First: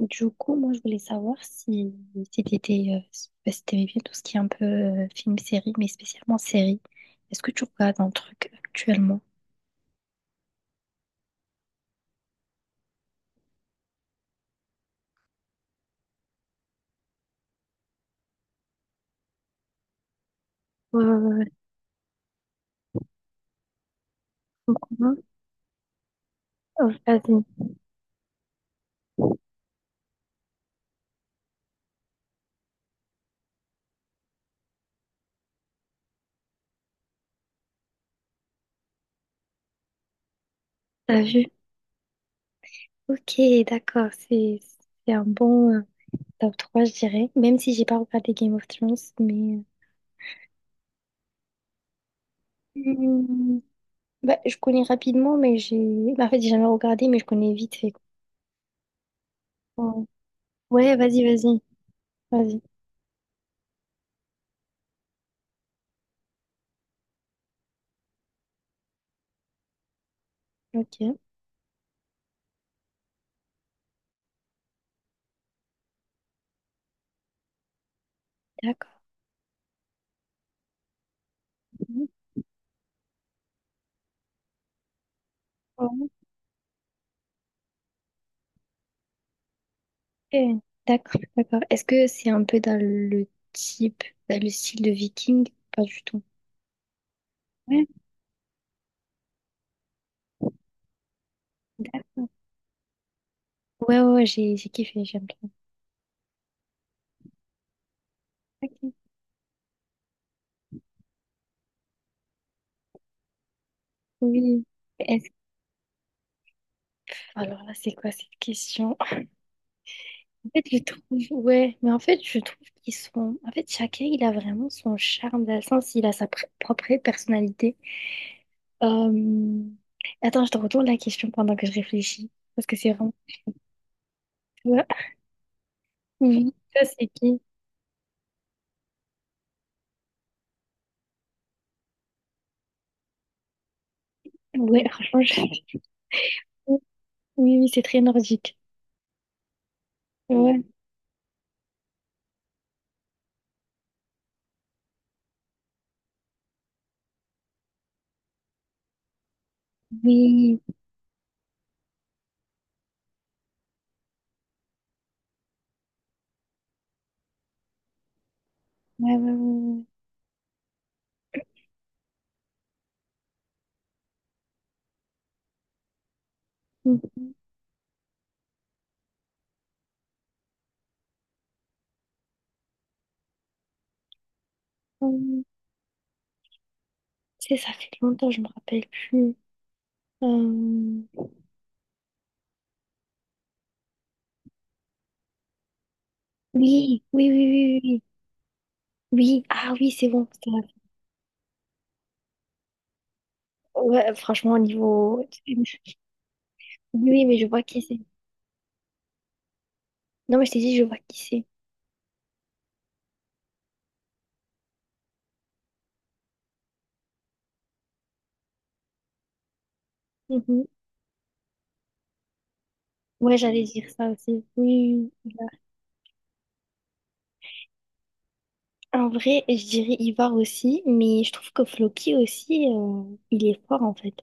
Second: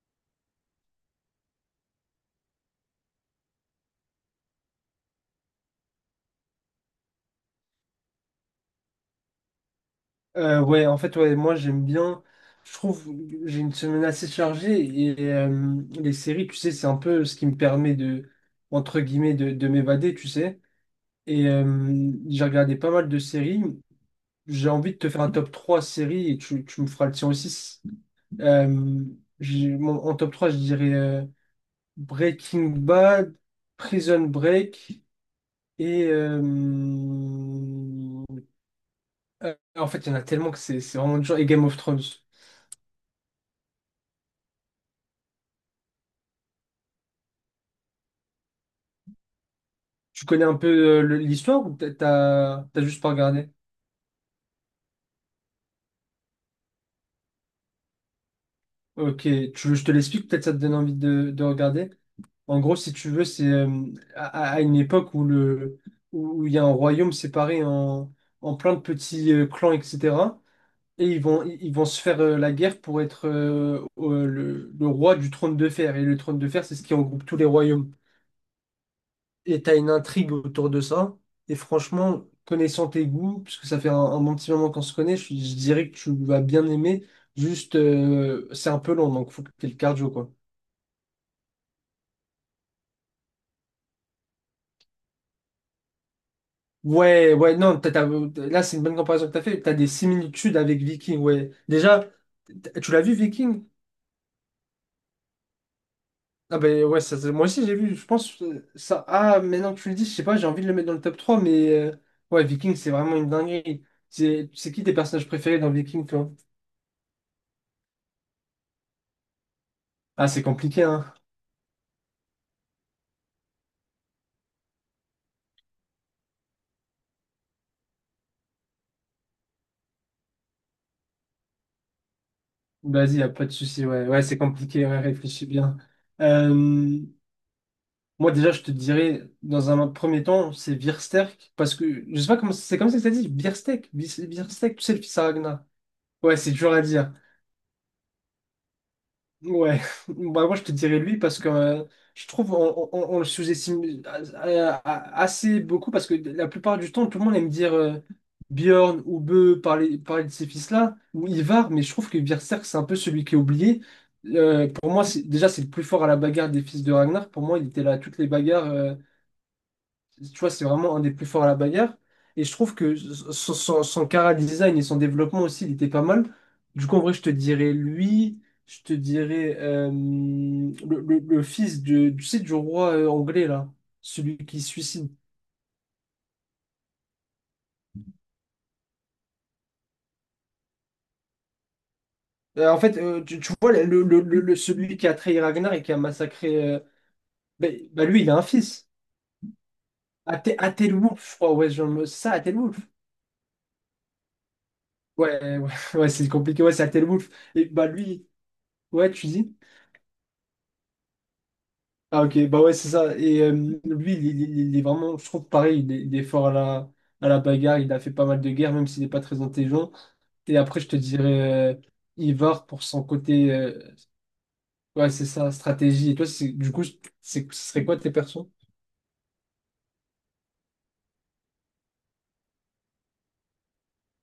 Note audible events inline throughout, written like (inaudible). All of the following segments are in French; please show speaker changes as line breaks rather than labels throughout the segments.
Du coup, moi, je voulais savoir si t'étais, si t'aimais bien tout ce qui est un peu film-série, mais spécialement série. Est-ce que tu regardes un truc actuellement?
Ouais, en fait, ouais, moi j'aime bien. Je trouve que j'ai une semaine assez chargée et les séries, tu sais, c'est un peu ce qui me permet de, entre guillemets, de m'évader, tu sais.
Ouais, ouais, ouais.
Et j'ai regardé pas mal de séries. J'ai envie de te faire
Non.
un top 3 séries et tu me
Oh,
feras le tien
vas-y,
aussi. Euh, en top 3 je dirais Breaking Bad, Prison Break et en fait, il y en a tellement que c'est vraiment
t'as
dur.
vu?
Et Game of Thrones.
Ok, d'accord, c'est un bon top 3, je dirais. Même si j'ai pas regardé Game of Thrones, mais...
Tu connais un peu l'histoire ou peut t'as juste pas regardé?
Hmm, bah, je connais rapidement, mais j'ai... Bah, en fait, j'ai jamais regardé, mais je connais vite fait, quoi.
Ok, tu veux, je te
euh,
l'explique, peut-être ça te donne envie
Ouais, vas-y,
de
vas-y,
regarder. En
vas-y.
gros, si tu veux, c'est à, une époque où le où où il y a un royaume séparé en, en plein de petits clans, etc. Et
Ok,
ils vont se faire la guerre pour être le roi du trône de fer. Et le trône de fer, c'est ce qui regroupe tous les royaumes.
d'accord.
Et t'as une intrigue autour de ça. Et franchement, connaissant tes goûts, puisque ça fait un bon petit moment qu'on se connaît, je dirais que tu vas bien aimer. Juste, c'est un peu long, donc faut que t'aies le cardio, quoi.
Ok, d'accord, d'accord. Est-ce que c'est un peu dans le type, dans le style de Viking? Pas du tout.
Ouais, ouais, non,
Ouais.
là, c'est une bonne comparaison que t'as fait. T'as des similitudes avec Viking, ouais. Déjà,
D'accord.
tu l'as vu, Viking?
Ouais, ouais, ouais, j'ai kiffé, j'aime bien.
Ah ben ouais, moi aussi j'ai vu, je pense,
Ok,
ça... Ah, maintenant que tu le dis, je sais pas, j'ai envie de le mettre dans le top 3 mais... ouais, Viking, c'est vraiment une dinguerie. C'est
oui.
c'est qui tes personnages
Est-ce...
préférés dans Viking, toi?
Alors là, c'est quoi cette question?
Ah, c'est
En fait, je
compliqué, hein.
trouve, ouais, mais en fait, je trouve qu'ils sont. En fait, chacun, il a vraiment son charme, dans le sens, il a propre personnalité. Euh, Attends, je te retourne la question pendant que je réfléchis, parce que c'est vraiment.
Vas-y, y a pas de souci. Ouais, ouais, c'est compliqué,
Toi.
ouais, réfléchis bien.
Oui, toi,
Euh,
c'est qui?
Moi, déjà, je te dirais, dans un premier temps, c'est Biersterk, parce que je sais pas comment c'est comme ça que ça dit. Biersterk, Biersterk, tu
Ouais,
sais, le fils
franchement,
à Ragnar.
je...
Ouais, c'est
(laughs)
dur à dire.
Oui, oui, c'est très nordique.
Ouais, (laughs) bah moi
Ouais.
je te dirais lui parce que je trouve on le sous-estime assez beaucoup parce que la plupart du temps tout le monde aime dire Bjorn ou Bö parler de ces
Oui.
fils-là ou Ivar mais je trouve que Berserk c'est un peu celui qui est oublié. Pour moi c'est le plus fort à la bagarre des fils de Ragnar. Pour moi il était là à toutes les bagarres,
Ouais, ouais, ouais,
tu vois, c'est vraiment un des plus forts à la bagarre. Et je trouve que son chara design et son développement aussi, il était pas mal. Du coup,
ouais.
en vrai, je te dirais lui, je te dirais le fils de, tu sais, du roi anglais, là, celui qui se suicide.
Mhm. Tu sais, ça fait longtemps, je me rappelle plus. Euh,
Tu, tu vois, celui qui a trahi Ragnar et qui a massacré.
Oui, oui, oui,
Bah,
oui, oui. Oui.
Bah, lui, il a un fils.
Oui, ah oui, c'est bon, c'est vrai.
Athelwulf, je crois, ouais, genre c'est ça, Athelwulf.
Ouais, franchement, au niveau... Oui,
Ouais, ouais, (laughs) ouais, c'est compliqué, ouais, c'est
oui,
Athelwulf.
mais je vois
Et
qui
bah
c'est.
lui, ouais, tu dis.
Non, mais je t'ai dit, je vois qui c'est.
Ah ok, bah ouais, c'est ça. Et lui, il est vraiment, je trouve pareil, il est fort à la bagarre, il a fait pas mal de guerres, même s'il n'est pas très intelligent. Et
Mhm.
après, je te dirais Ivar pour son
Ouais,
côté,
j'allais dire ça aussi. Oui,
ouais, c'est
oui.
ça, stratégie. Et toi, du coup, ce serait quoi tes persos?
En vrai, je dirais Ivar aussi, mais je trouve que Floki aussi, il est fort, en fait.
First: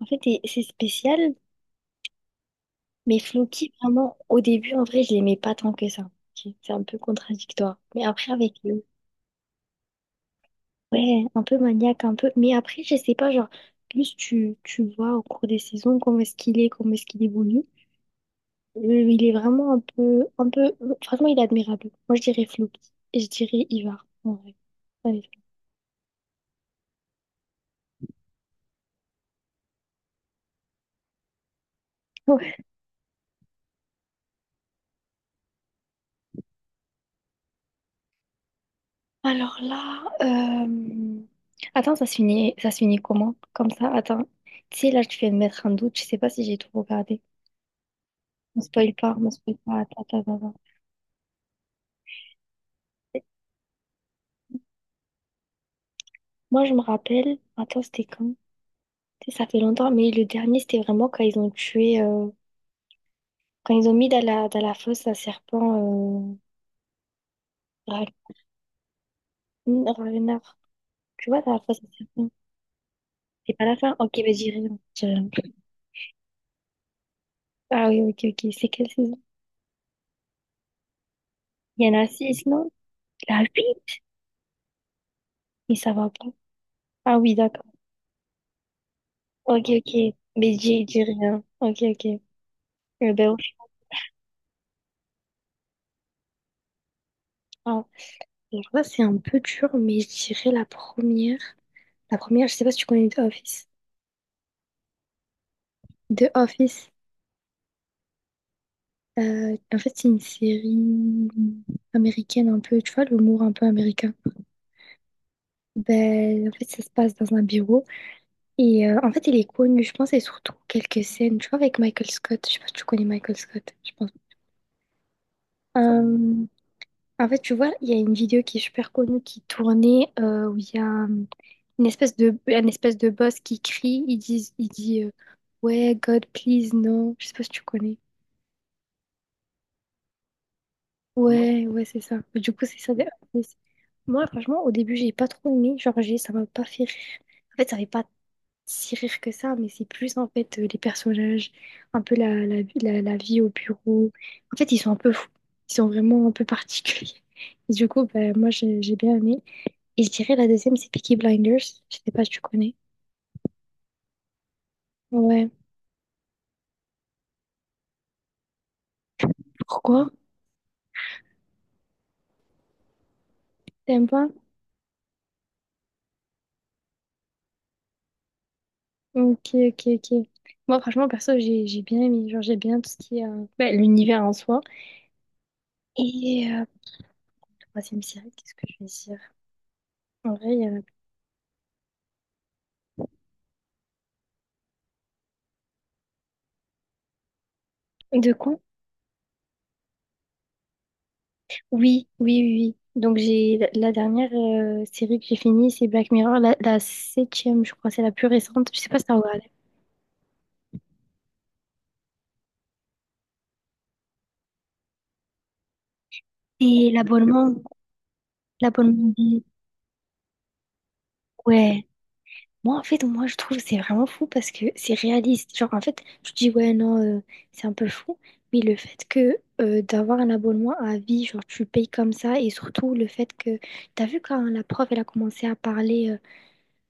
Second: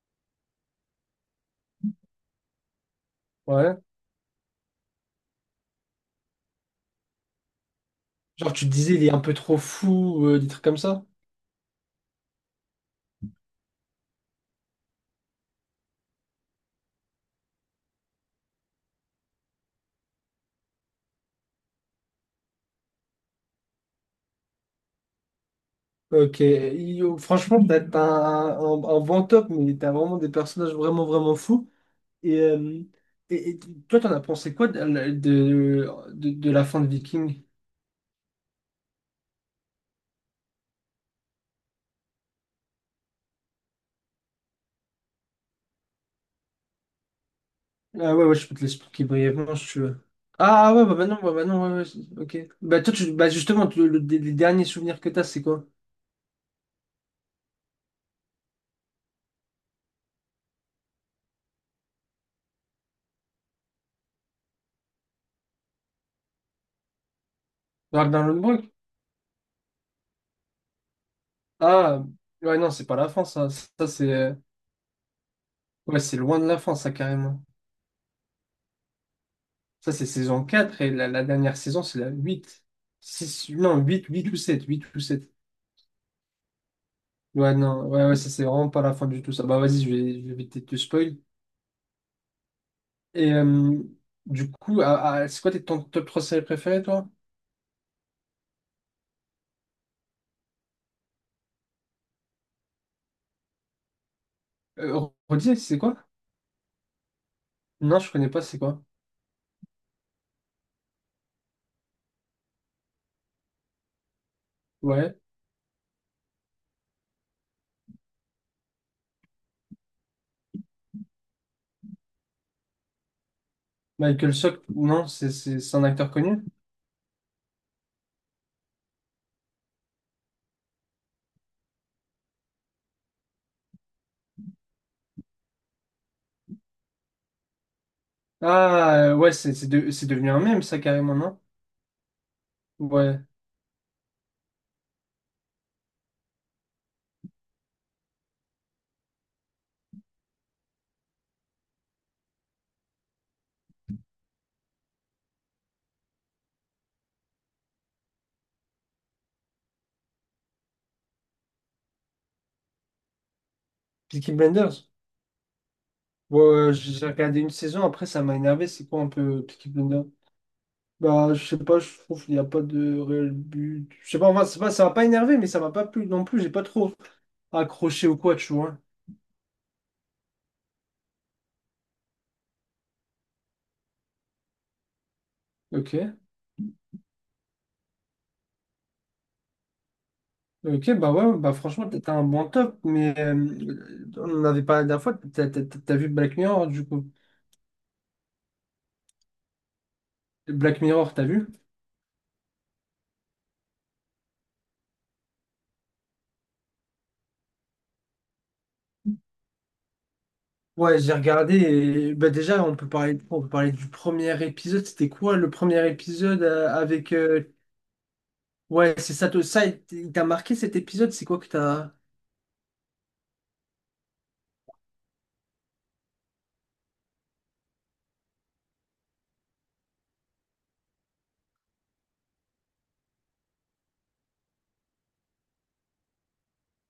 En fait, c'est spécial. Mais Floki,
Ouais.
vraiment, au début, en vrai, je l'aimais pas tant que ça. C'est un peu contradictoire. Mais après, avec
Genre, tu te
lui,
disais, il est un peu trop fou, des trucs comme ça.
ouais, un peu maniaque, un peu. Mais après, je sais pas, genre, plus tu vois au cours des saisons comment est-ce qu'il est, comment est-ce qu'il évolue. Euh, il est vraiment un peu, un peu. Franchement, il est admirable. Moi, je dirais Floki. Et je dirais Ivar, en vrai. Allez.
Ok, franchement, t'as un bon top, mais t'as vraiment des personnages vraiment, vraiment fous. Et,
Ouais.
euh, et toi, t'en as pensé quoi de la fin de Viking?
Alors là, euh, attends, ça se finit comment? Comme ça, attends. Tu sais, là, tu viens de mettre un doute. Je sais pas si j'ai tout regardé.
Ah ouais, ouais, je peux
On
te
spoil
l'expliquer
pas, on
brièvement
spoil
si
pas.
tu veux.
Attends, attends, attends.
Ah ouais, bah non, ouais, ouais, c'est- ok. Bah toi, tu,
Attends.
bah justement, les derniers souvenirs que t'as, c'est quoi?
Moi, je me rappelle, attends, c'était quand? Tu sais, ça fait longtemps, mais le dernier, c'était vraiment quand ils ont tué, quand ils ont mis dans dans la fosse un serpent, Ra-
Ragnarok?
hmm, Ragnar. Tu vois, dans la fosse un
Ah,
serpent.
ouais, non, c'est pas la fin, ça.
C'est pas la
Ça,
fin?
c'est
Ok, vas-y, dis rien, dis rien.
ouais, c'est loin de la fin, ça, carrément.
Ah oui, ok, ok. C'est quelle saison?
Ça, c'est saison 4 et la dernière saison,
Il y en
c'est
a
la
six,
8.
non? La
6 non,
huit?
huit, 8 ou sept.
Mais ça va pas. Ah oui,
Ouais,
d'accord.
non, ouais, ouais, ça, c'est vraiment pas la fin du tout, ça. Bah
Ok,
vas-y,
ok.
je vais
Mais
éviter de te
dis, dis
spoil.
rien. Ok, ok. Eh ben,
Et
on-
euh, du coup, c'est quoi ton top 3 séries préférées, toi?
ah. Alors là, c'est un peu dur, mais je dirais la première. La première, je sais pas si tu connais The Office.
Redis, c'est quoi?
The Office,
Non, je connais pas, c'est quoi?
en fait, c'est une série américaine un peu, tu vois, l'humour un peu américain.
Ouais.
Ben, en fait, ça se passe dans un bureau. Et en fait, il est connu, je pense, et surtout quelques scènes, tu vois, avec Michael Scott. Je sais pas si tu connais Michael Scott, je pense.
Michael Sock, non, c'est un acteur connu.
Euh, En fait, tu vois, il y a une vidéo qui est super connue qui tournait où il y a une espèce de, un espèce de boss qui crie, il dit ouais, God, please, non. Je sais pas si tu connais.
Ah, ouais, c'est devenu un mème, ça, carrément, non?
Ouais, ouais, c'est ça. Mais du coup, c'est ça. Des-
Ouais.
mais moi, franchement, au début, j'ai pas trop aimé. Genre, ça m'a pas fait rire. En fait, ça fait pas si rire que ça, mais c'est plus, en fait, les personnages, un peu la vie au bureau. En fait, ils sont un peu fous. Ils sont vraiment un peu particuliers. (laughs) Et du coup, bah, moi, j'ai bien aimé. Et je dirais, la deuxième, c'est Peaky Blinders. Je sais pas si tu connais.
Peaky Blinders.
Ouais.
Ouais, ouais, ouais, j'ai regardé une saison, après, ça m'a énervé. C'est quoi un peu Peaky
Pourquoi?
Blinders? Bah, je sais pas, je trouve qu'il n'y a pas de réel but.
T'aimes
Je sais pas,
pas?
enfin, c'est pas, ça m'a pas énervé, mais ça m'a pas plu non plus. J'ai pas trop accroché ou quoi, tu vois.
Ok, ok, ok. Moi, franchement, perso, j'ai bien aimé. Genre, j'ai bien tout ce qui est bah, l'univers en soi.
Ok.
Et troisième série, qu'est-ce que je vais dire? En vrai, il y en
Ok, bah ouais, bah franchement, t'as un bon top, mais on en avait parlé la dernière fois, t'as vu Black Mirror, du coup.
de quoi?
Black Mirror, t'as vu?
Oui, oui, oui, oui. Donc, j'ai la dernière série que j'ai finie, c'est Black Mirror, la septième, je crois, c'est la plus récente. Je sais pas si t'as regardé.
Ouais, j'ai regardé et bah déjà on peut parler du premier épisode, c'était quoi le premier épisode
Et
avec
l'abonnement,
ouais,
l'abonnement.
c'est ça
Des-
il t'a marqué cet épisode, c'est quoi que
Ouais.
t'as.
Moi, en fait, moi, je trouve que c'est vraiment fou parce que c'est réaliste. Genre, en fait, je dis, ouais, non, c'est un peu fou. Mais le fait que d'avoir un abonnement à vie, genre, tu payes comme ça, et surtout le fait que. T'as vu quand la prof, elle a commencé à parler.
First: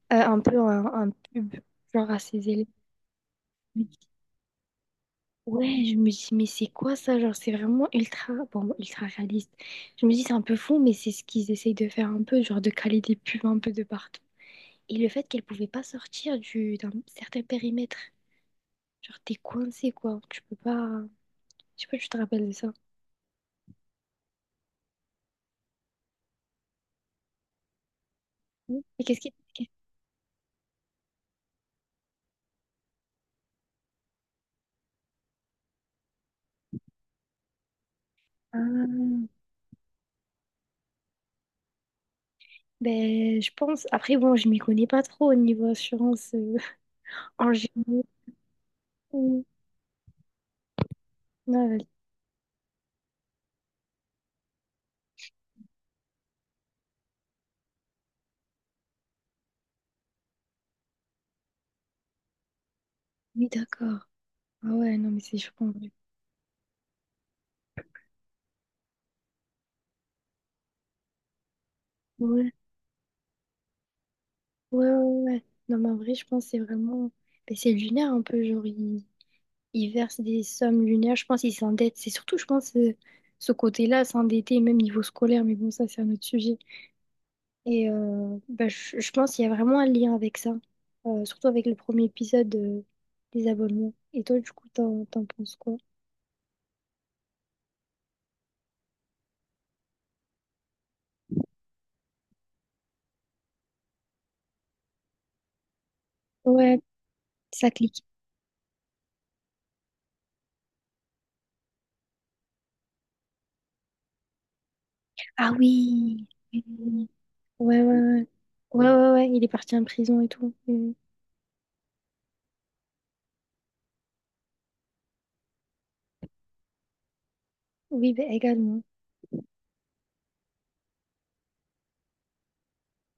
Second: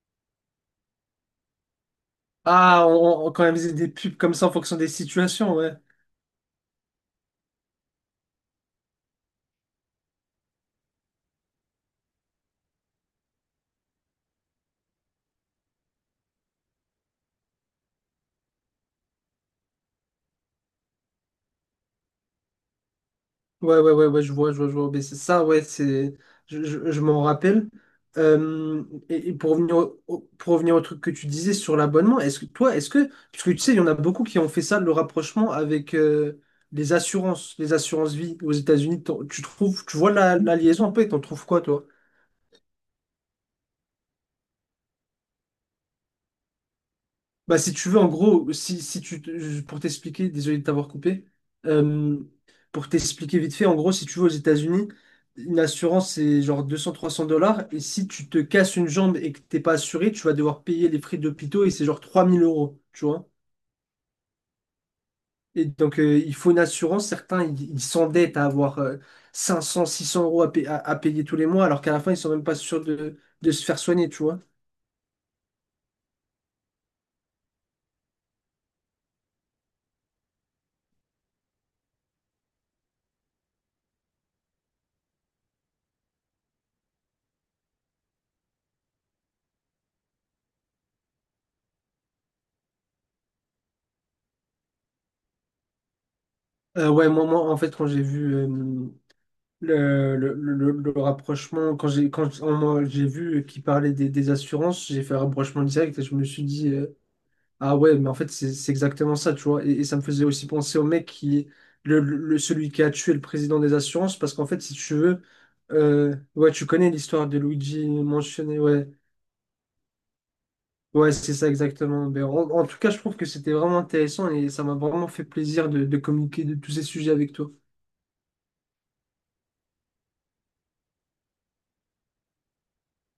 Un peu un pub, genre à ses élèves.
Ah, on quand même faisait des pubs comme ça en fonction des situations, ouais.
Ouais, je me dis, mais c'est quoi ça? Genre, c'est vraiment ultra, bon, ultra réaliste. Je me dis, c'est un peu fou, mais c'est ce qu'ils essayent de faire un peu, genre de caler des pubs un peu de partout. Et le fait qu'elle pouvait pas sortir d'un certain périmètre. Genre, t'es coincé, quoi. Tu peux pas. Je sais pas, si tu te rappelles de ça.
Ouais, ouais, ouais, ouais, je vois, je vois, je vois. Mais c'est ça, ouais, c'est, je m'en rappelle. Euh,
Mais qu'est-ce
et,
qui.
et pour
Qu'est-
revenir pour revenir au truc que tu disais sur l'abonnement, est-ce que toi, est-ce que, parce que tu sais, il y en a beaucoup qui ont fait ça, le rapprochement avec les assurances vie aux États-Unis.
ah,
Tu trouves, tu vois la liaison un peu et t'en trouves quoi, toi?
ben, je pense. Après, bon, je m'y connais pas trop au niveau assurance (laughs) en
Bah, si tu veux,
général.
en gros, si, si tu, te- pour t'expliquer, désolé de t'avoir coupé,
Non.
euh, pour t'expliquer vite fait, en gros, si tu vas aux États-Unis, une assurance, c'est genre deux trois cents dollars. Et si tu te casses une jambe et que t'es pas assuré, tu vas devoir payer les frais d'hôpitaux et c'est genre 3000 euros, tu vois.
Oui, d'accord. Ah ouais, non, mais c'est
Et
choquant.
donc, il faut une assurance. Certains, ils s'endettent à avoir 500, 600 € à, à payer tous les mois, alors qu'à la fin, ils sont même
Ouais,
pas sûrs de se faire soigner, tu vois.
ouais, ouais, ouais. Non, mais en vrai, je pense que c'est vraiment. Ben, c'est lunaire un peu, genre, ils il versent des sommes lunaires. Je pense qu'ils s'endettent. C'est surtout, je pense, ce côté-là, s'endetter, même niveau scolaire. Mais bon, ça, c'est un autre sujet. Et ben, je pense qu'il y a vraiment un lien avec ça. Surtout avec le premier épisode des abonnements. Et toi, du coup, t'en penses quoi?
Moi, en fait, quand j'ai vu. Le rapprochement, quand on j'ai vu qu'il parlait des assurances, j'ai fait un rapprochement direct et je me suis dit,
Ouais, ça
ah ouais,
clique.
mais en fait, c'est exactement ça, tu vois. Et ça me faisait aussi penser au mec qui, celui qui a tué le président des assurances, parce qu'en fait, si tu veux,
Ah oui!
ouais,
Oui,
tu connais
oui,
l'histoire de
oui. Ouais, ouais,
Luigi
ouais.
mentionné,
Ouais,
ouais,
ouais, ouais, il est parti en prison et tout. Mm.
ouais, c'est ça exactement. Ben en, en tout cas, je trouve que c'était vraiment intéressant et ça m'a vraiment fait plaisir de communiquer de tous ces sujets avec toi.
Oui, bah également.